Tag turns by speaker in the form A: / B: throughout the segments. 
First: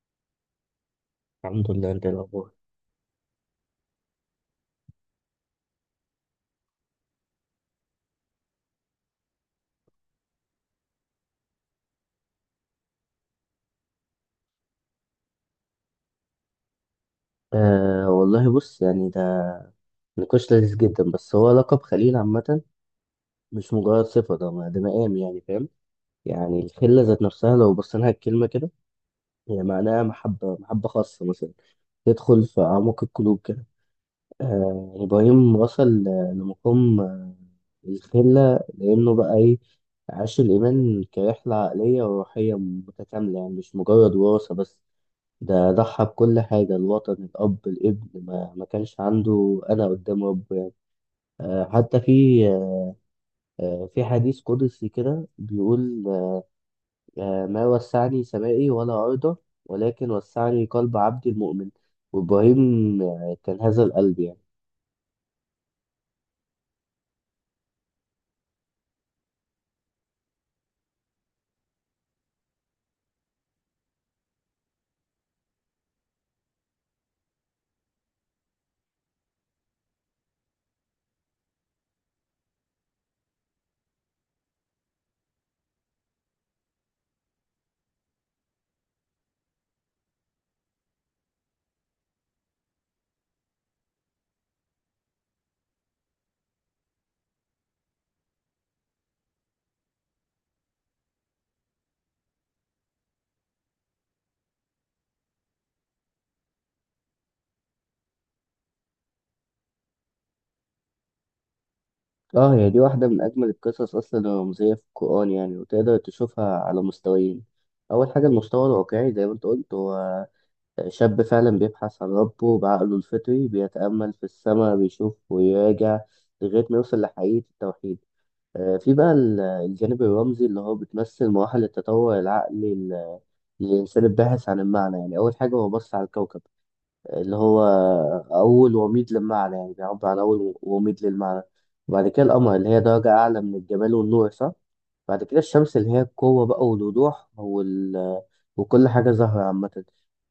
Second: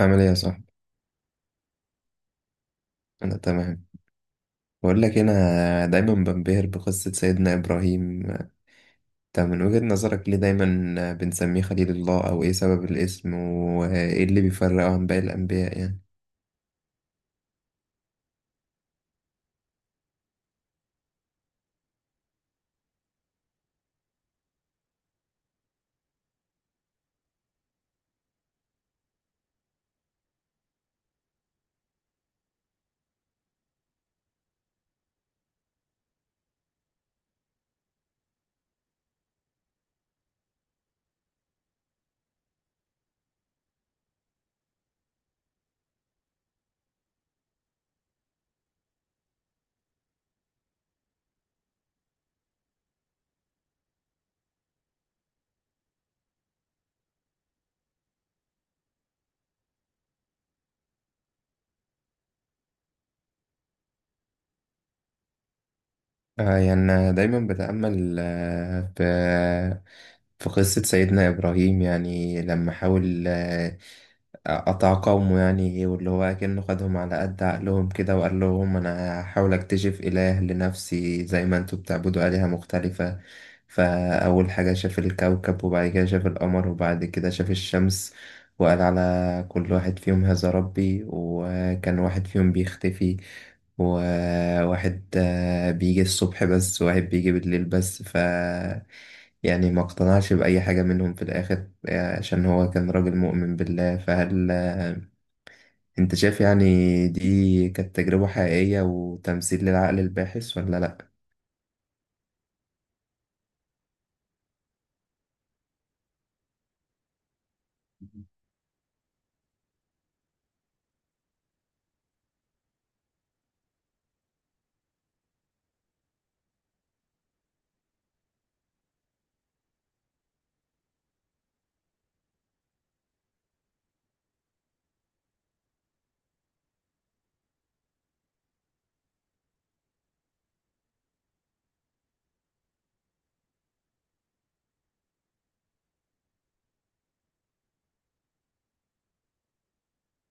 A: عامل ايه يا صاحبي؟
B: الحمد لله، انت ايه الاخبار؟
A: انا تمام. بقول لك انا دايما بنبهر بقصة سيدنا ابراهيم. انت من وجهة نظرك ليه دايما بنسميه خليل الله، او ايه سبب الاسم، وايه اللي بيفرقه عن باقي الانبياء يعني؟
B: والله بص، يعني ده نقاش لذيذ جدا، بس هو لقب خليل عامة، مش مجرد صفة. ده مقام، يعني فاهم. يعني الخلة ذات نفسها لو بصينا لها الكلمة كده، هي معناها محبة، محبة خاصة مثلا تدخل في أعماق القلوب كده. إبراهيم وصل لمقام الخلة، لأنه بقى إيه؟ عاش الإيمان كرحلة عقلية وروحية متكاملة، يعني مش مجرد وراثة بس. ده ضحى بكل حاجة، الوطن، الأب، الابن، ما كانش عنده أنا قدام رب يعني. آه، حتى في آه، في حديث قدسي كده بيقول ما وسعني سمائي ولا أرضه، ولكن وسعني قلب عبدي المؤمن. وإبراهيم كان هذا القلب يعني.
A: يعني أنا دايما بتأمل في قصة سيدنا إبراهيم. يعني لما حاول أتعاقموا، يعني واللي هو أكنه خدهم على قد عقلهم كده، وقال لهم أنا هحاول أكتشف إله لنفسي زي ما أنتوا بتعبدوا آلهة مختلفة. فأول حاجة شاف الكوكب، وبعد كده شاف القمر، وبعد كده شاف الشمس. وقال على كل واحد فيهم هذا ربي، وكان واحد فيهم بيختفي، وواحد بيجي الصبح بس، وواحد بيجي بالليل بس. يعني ما اقتنعش بأي حاجة منهم في الآخر، عشان هو كان راجل مؤمن بالله. فهل انت شايف يعني دي كانت تجربة حقيقية وتمثيل للعقل الباحث ولا لأ؟
B: اه، هي دي واحدة من أجمل القصص أصلا، الرمزية في القرآن، يعني وتقدر تشوفها على مستويين. أول حاجة المستوى الواقعي زي ما أنت قلت، هو شاب فعلا بيبحث عن ربه بعقله الفطري، بيتأمل في السماء، بيشوف ويراجع لغاية ما يوصل لحقيقة التوحيد. في بقى الجانب الرمزي اللي هو بتمثل مراحل التطور العقلي للإنسان الباحث عن المعنى، يعني أول حاجة هو بص على الكوكب اللي هو أول وميض للمعنى، يعني بيعبر عن أول وميض للمعنى. وبعد كده القمر اللي هي درجة أعلى من الجمال والنور، صح؟ بعد كده الشمس اللي هي القوة بقى والوضوح وال... وكل حاجة ظاهرة عامة.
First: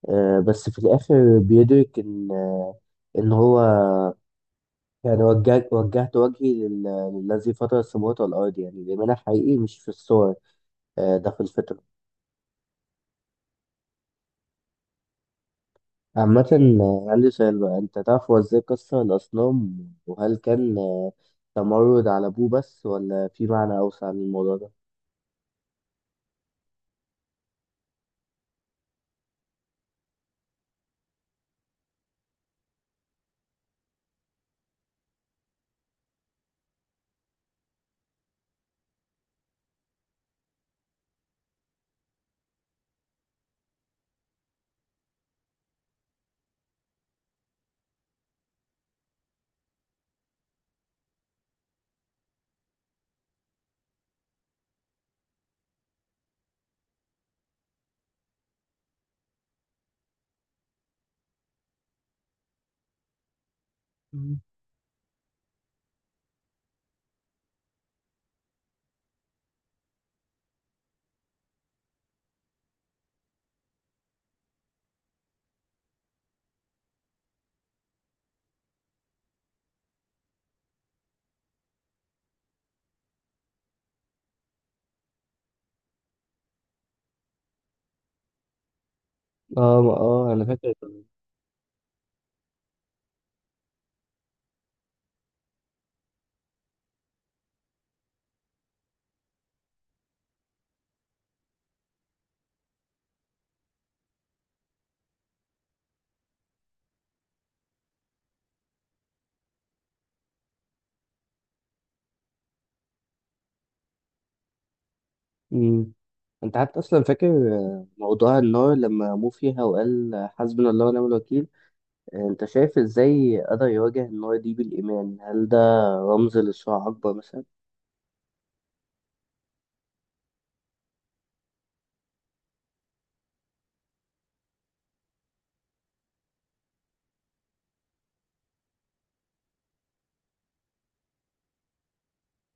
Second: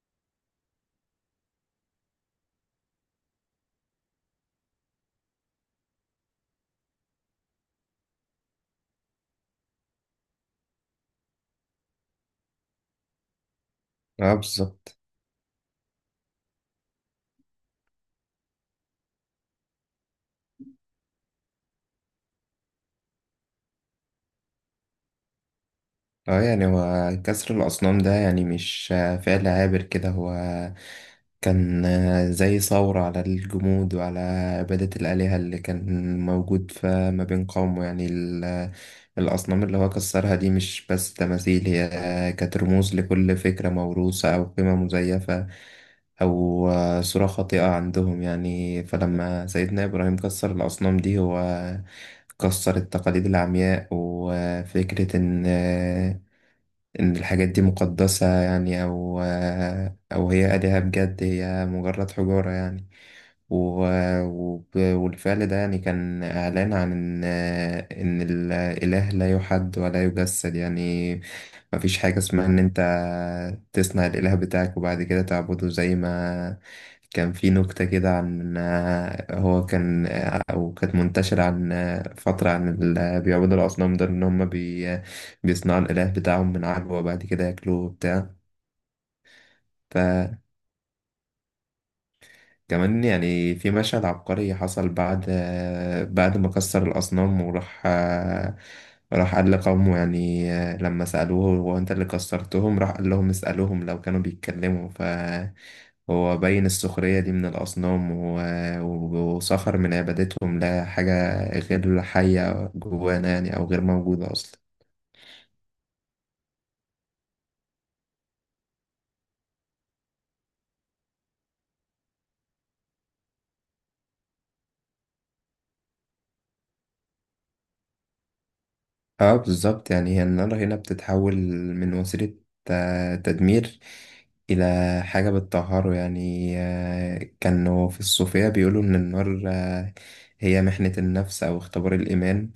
B: بس في الآخر بيدرك إن هو يعني وجهت وجهي للذي فطر السماوات والأرض، يعني الإيمان الحقيقي مش في الصور، ده في الفطرة
A: اه، بالظبط.
B: عامة. عندي سؤال بقى، أنت تعرف هو إزاي كسر الأصنام؟ وهل كان تمرد على أبوه بس، ولا في معنى أوسع للموضوع ده؟
A: اه، يعني هو كسر الأصنام ده يعني مش فعل عابر كده. هو كان زي ثورة على الجمود، وعلى عبادة الآلهة اللي كان موجود فما بين قومه. يعني الأصنام اللي هو كسرها دي مش بس تماثيل، هي كانت رموز لكل فكرة موروثة أو قيمة مزيفة، أو صورة خاطئة عندهم يعني. فلما سيدنا إبراهيم كسر الأصنام دي، هو كسر التقاليد العمياء، وفكرة إن الحاجات دي مقدسة يعني، أو هي آلهة بجد. هي مجرد حجارة يعني.
B: مم.
A: والفعل ده يعني كان إعلان عن إن الإله لا يحد ولا يجسد يعني. مفيش حاجة اسمها إن أنت تصنع الإله بتاعك وبعد كده تعبده، زي ما كان في نكتة كده عن هو كان أو كانت منتشرة عن فترة، عن اللي بيعبدوا الأصنام دول إن هم بيصنعوا الإله بتاعهم من عجوة وبعد كده ياكلوه وبتاع.
B: آه آه، أنا فاكر كمان.
A: فكمان يعني في مشهد عبقري حصل بعد ما كسر الأصنام، وراح راح قال لقومه. يعني لما سألوه هو أنت اللي كسرتهم، راح قال لهم اسألوهم لو كانوا بيتكلموا. فهو بين السخرية دي من الأصنام، وسخر من عبادتهم لحاجة غير حية جوانا يعني، أو غير موجودة أصلا.
B: مم. أنت حتى أصلا فاكر موضوع النار لما مو فيها وقال حسبنا الله ونعم الوكيل؟ انت شايف ازاي قدر يواجه النار دي بالايمان؟ هل ده رمز لصراع اكبر مثلا؟
A: اه، بالظبط. يعني هي النار هنا بتتحول من وسيلة تدمير إلى حاجة بتطهره يعني. كانوا في الصوفية بيقولوا إن النار هي محنة النفس أو اختبار الإيمان.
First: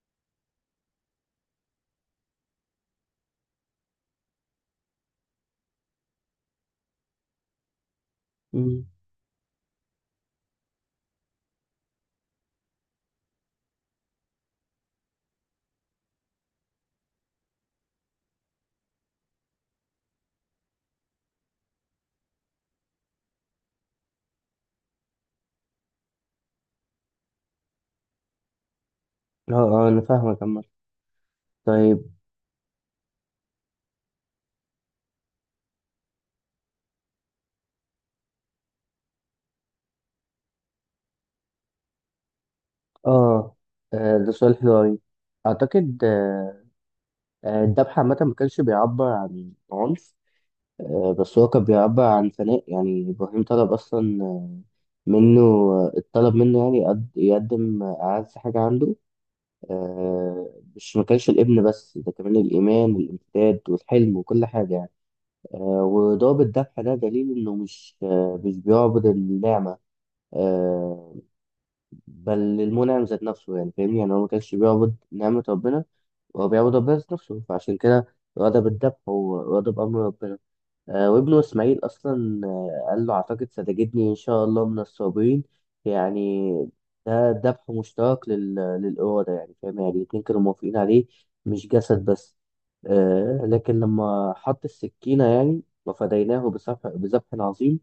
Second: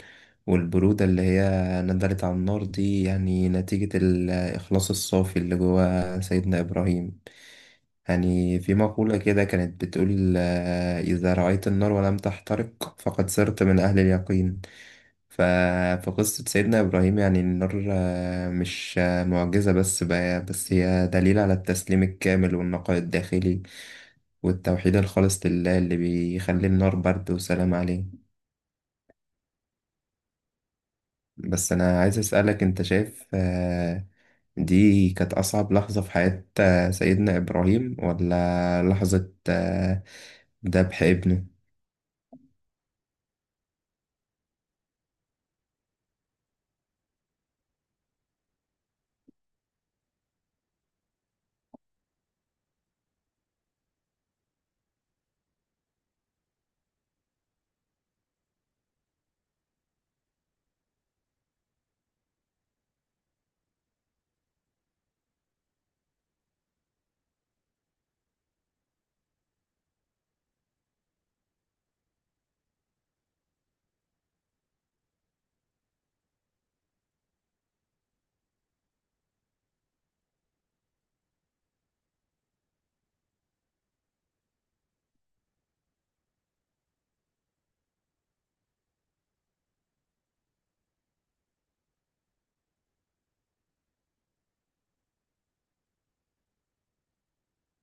A: والبرودة اللي هي نزلت على النار دي يعني نتيجة الإخلاص الصافي اللي جوا سيدنا إبراهيم. يعني في
B: مم.
A: مقولة كده كانت بتقول إذا رأيت النار ولم تحترق فقد صرت من أهل اليقين. ف... فقصة سيدنا إبراهيم يعني النار مش معجزة بس بقى، بس هي دليل على التسليم الكامل والنقاء الداخلي، والتوحيد الخالص لله اللي بيخلي النار برد وسلام عليه.
B: اه اه، انا فاهمك عمال.
A: بس أنا
B: طيب.
A: عايز أسألك، أنت شايف دي كانت أصعب لحظة في حياة سيدنا إبراهيم، ولا لحظة ذبح ابنه؟
B: اه، ده سؤال حلو. اعتقد الذبح عامه ما كانش بيعبر عن عنف، بس هو كان بيعبر عن فناء. يعني ابراهيم طلب اصلا منه، الطلب منه يعني يقدم اعز حاجه عنده. مش، ما كانش الابن بس، ده كمان الايمان والامتداد والحلم وكل حاجه يعني. وضابط الذبح ده دليل إنه مش بيعبد النعمة، آه، بل المنعم ذات نفسه، يعني فاهمني. يعني هو ما كانش بيعبد نعمة ربنا، هو بيعبد ربنا ذات نفسه، فعشان كده غضب الذبح هو غضب أمر ربنا. وابنه اسماعيل اصلا قال له اعتقد ستجدني ان شاء الله من الصابرين، يعني ده ذبح مشترك للاراده، يعني فاهم، يعني الاتنين كانوا موافقين عليه، مش جسد بس. لكن لما حط السكينه يعني، وفديناه بذبح عظيم.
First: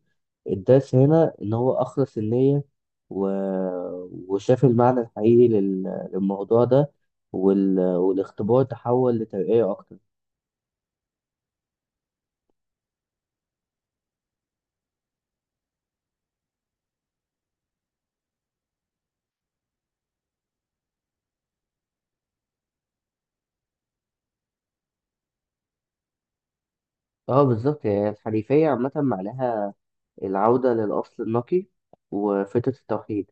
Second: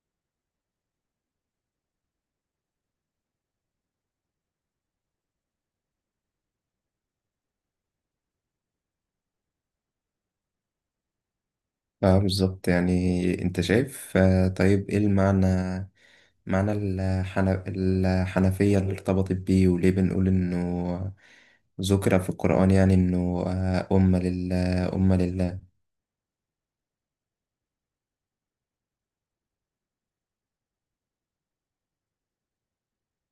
B: الدرس هنا ان هو اخلص النيه و... وشاف المعنى الحقيقي للموضوع ده، والاختبار تحول لترقيه اكتر.
A: اه، بالظبط. يعني انت شايف طيب ايه معنى الحنفية اللي ارتبطت بيه، وليه بنقول إنه ذكر في القرآن يعني إنه أمة لله أمة لله؟
B: اه بالظبط يعني. الحنيفية عامة معناها العودة للأصل النقي وفترة التوحيد،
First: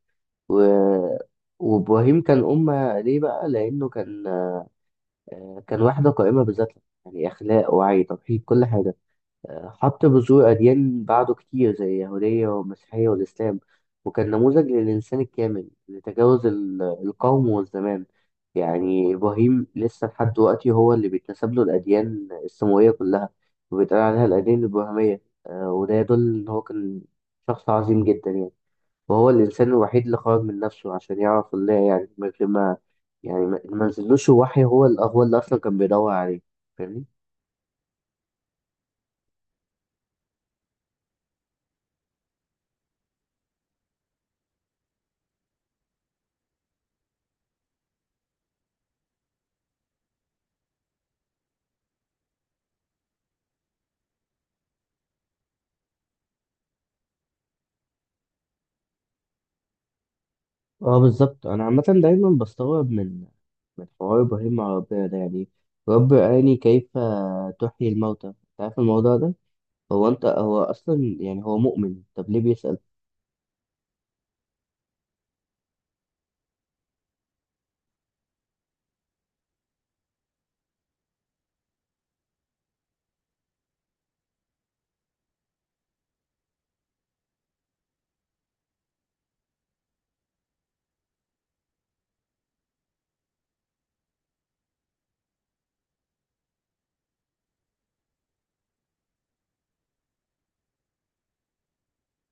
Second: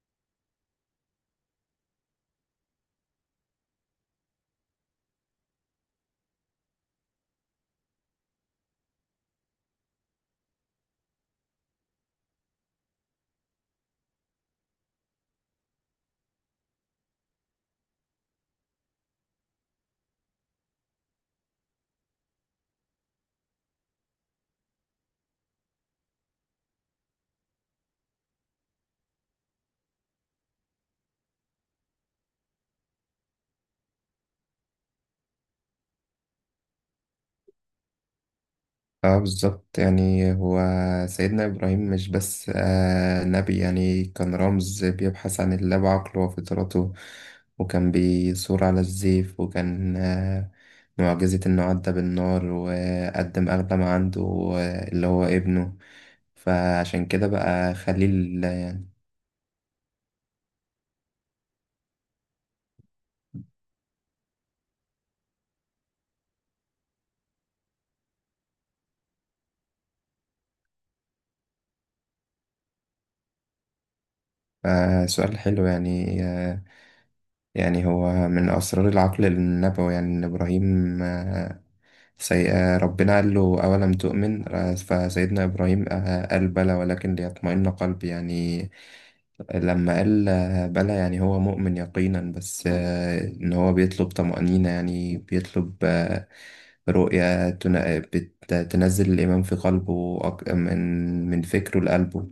B: و... وإبراهيم كان أمة. ليه بقى؟ لأنه كان كان واحدة قائمة بذاتها، يعني أخلاق، وعي، توحيد، كل حاجة. حط بذور أديان بعده كتير زي اليهودية والمسيحية والإسلام، وكان نموذج للإنسان الكامل لتجاوز القوم والزمان. يعني إبراهيم لسه لحد دلوقتي هو اللي بيتنسب له الأديان السماوية كلها، وبيتقال عليها الأديان الإبراهيمية. وده يدل إن هو كان شخص عظيم جدا يعني. وهو الإنسان الوحيد اللي خرج من نفسه عشان يعرف الله، يعني من غير ما، يعني ما نزلوش وحي، هو هو اللي أصلا كان بيدور عليه، فاهمني؟
A: اه، بالظبط. يعني هو سيدنا إبراهيم مش بس نبي. يعني كان رمز بيبحث عن الله بعقله وفطرته، وكان بيثور على الزيف، وكان معجزة إنه عدى بالنار وقدم أغلى ما عنده، اللي هو ابنه. فعشان كده بقى خليل.
B: اه بالظبط، انا عامه دايما بستغرب من حوار ابراهيم مع ربنا ده، يعني رب اراني كيف تحيي الموتى، انت عارف الموضوع ده. هو انت، هو اصلا يعني هو مؤمن، طب ليه بيسأل؟
A: سؤال حلو. يعني يعني هو من أسرار العقل النبوي، يعني إن إبراهيم آه سي... آه، ربنا قال له أولم تؤمن، فسيدنا إبراهيم قال بلى ولكن ليطمئن قلبي. يعني لما قال بلى، يعني هو مؤمن يقينا، بس إن هو بيطلب طمأنينة، يعني بيطلب رؤية تنزل الإيمان في قلبه، من فكره لقلبه.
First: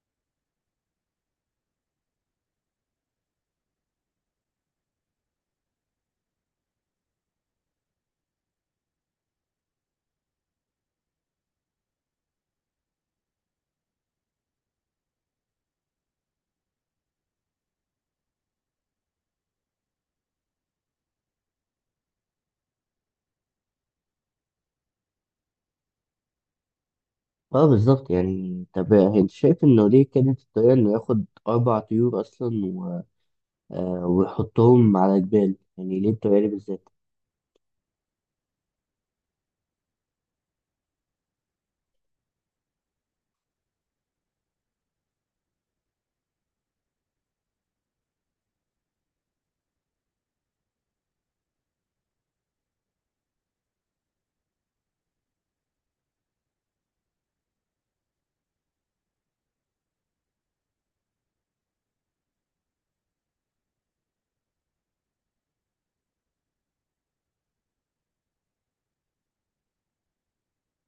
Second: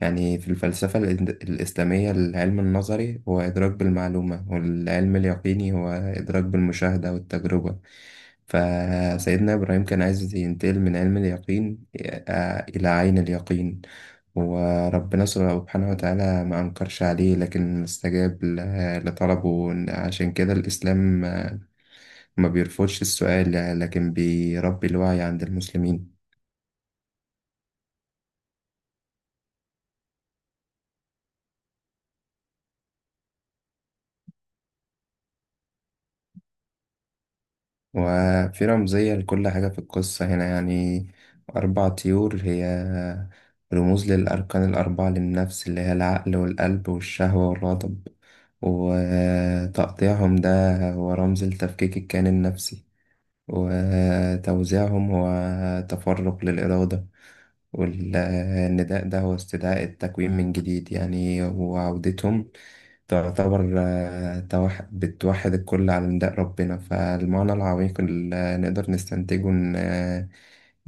A: يعني في الفلسفة الإسلامية، العلم النظري هو إدراك بالمعلومة، والعلم اليقيني هو إدراك بالمشاهدة والتجربة. فسيدنا إبراهيم كان عايز ينتقل من علم اليقين إلى عين اليقين. وربنا سبحانه وتعالى ما أنكرش عليه، لكن استجاب لطلبه. عشان كده الإسلام ما بيرفضش السؤال، لكن بيربي الوعي عند المسلمين.
B: اه بالظبط يعني. طب انت شايف انه ليه كانت الطريقه انه ياخد اربع طيور اصلا و... ويحطهم على جبال؟ يعني ليه الطريقه دي بالذات؟
A: وفي رمزية لكل حاجة في القصة هنا. يعني أربع طيور هي رموز للأركان الأربعة للنفس، اللي هي العقل والقلب والشهوة والغضب. وتقطيعهم ده هو رمز لتفكيك الكيان النفسي، وتوزيعهم هو تفرق للإرادة، والنداء ده هو استدعاء التكوين من جديد يعني. وعودتهم تعتبر بتوحد الكل على نداء ربنا. فالمعنى العميق اللي نقدر نستنتجه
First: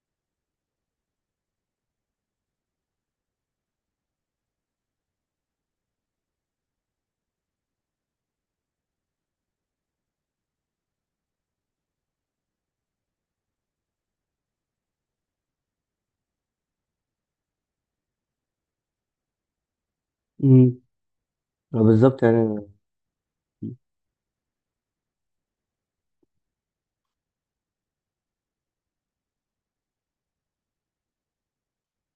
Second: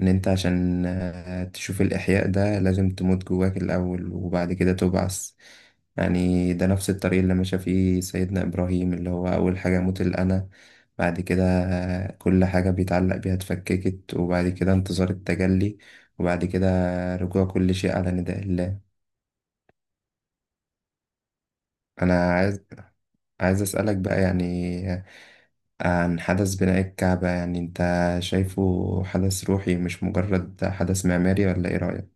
A: إن أنت عشان تشوف الإحياء ده لازم تموت جواك الأول، وبعد كده تبعث. يعني ده نفس الطريق اللي مشى فيه سيدنا إبراهيم، اللي هو أول حاجة موت الأنا، بعد كده كل حاجة بيتعلق بيها اتفككت، وبعد كده انتظار التجلي، وبعد كده رجوع كل شيء على نداء الله.
B: امم. اه بالظبط
A: أنا
B: يعني.
A: عايز أسألك بقى يعني عن حدث بناء الكعبة. يعني أنت شايفه حدث روحي مش مجرد حدث معماري، ولا إيه رأيك؟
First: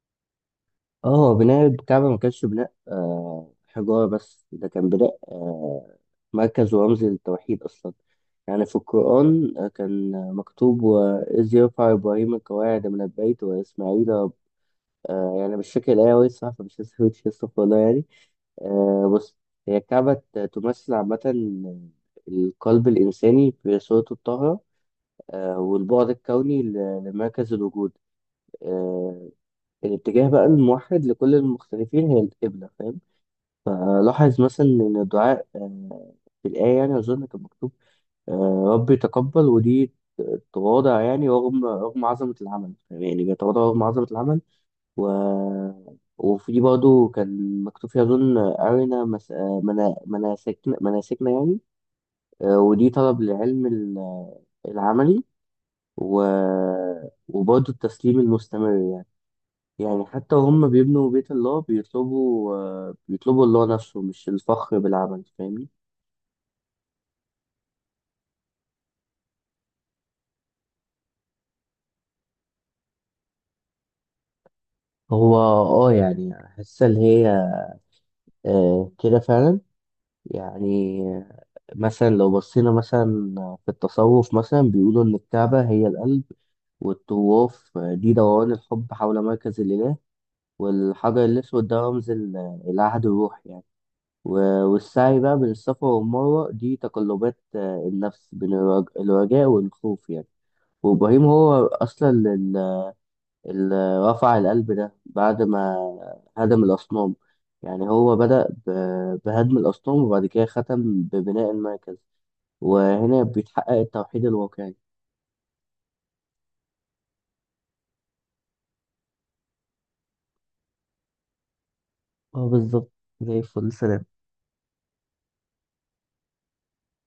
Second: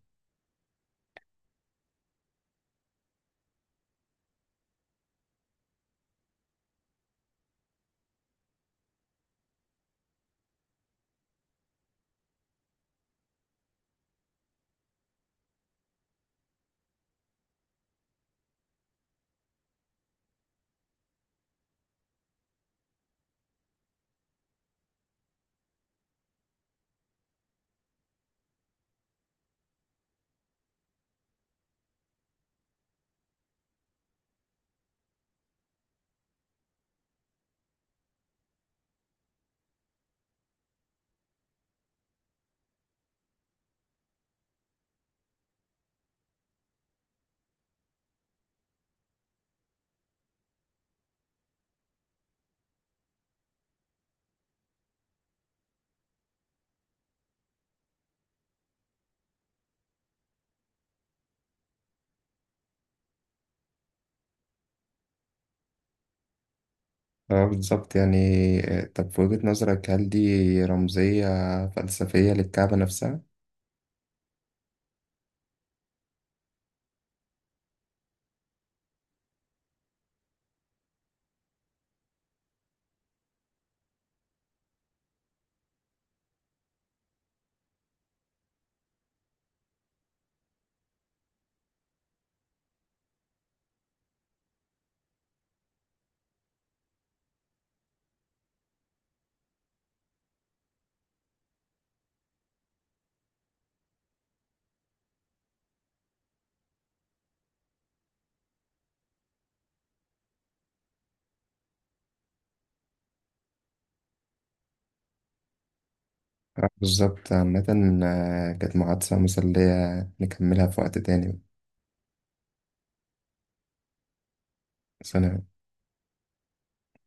B: اه، هو بناء الكعبة ما كانش بناء حجارة بس، ده كان بناء مركز ورمز للتوحيد أصلا. يعني في القرآن كان مكتوب: وإذ يرفع إبراهيم القواعد من البيت وإسماعيل رب-. يعني مش فاكر الآية أوي الصراحة، فمش هسويتش، استغفر الله يعني. بص، هي الكعبة تمثل عامة القلب الإنساني في صورته الطاهرة، والبعد الكوني لمركز الوجود. آه، الاتجاه بقى الموحد لكل المختلفين هي القبلة، فاهم. لاحظ مثلا إن الدعاء في الآية يعني أظن كان مكتوب ربي تقبل، ودي تواضع، يعني رغم عظمة العمل، يعني بيتواضع رغم عظمة العمل. و... وفي برضه كان مكتوب فيها أظن أرنا مس... آه، منا... مناسكنا مناسكنا يعني. ودي طلب للعلم العملي، و... وبرضه التسليم المستمر. يعني حتى هم بيبنوا بيت الله بيطلبوا الله نفسه، مش الفخر بالعمل، فاهمني.
A: اه، بالظبط. يعني طب في وجهة نظرك هل دي رمزية فلسفية للكعبة نفسها؟
B: هو اه يعني حاسة اللي هي كده فعلا. يعني مثلا لو بصينا مثلا في التصوف مثلا بيقولوا إن الكعبة هي القلب، والطواف دي دوران الحب حول مركز الإله، والحجر الأسود ده رمز العهد الروحي يعني. والسعي بقى بين الصفا والمروة دي تقلبات النفس بين الرجاء والخوف يعني. وابراهيم هو اصلا اللي رفع القلب ده بعد ما هدم الاصنام. يعني هو بدأ بهدم الاصنام، وبعد كده ختم ببناء المركز، وهنا بيتحقق التوحيد الواقعي.
A: اه، بالظبط. عامة كانت محادثة مسلية، نكملها في وقت تاني.
B: اه بالظبط. زي الفل. سلام.
A: سلام.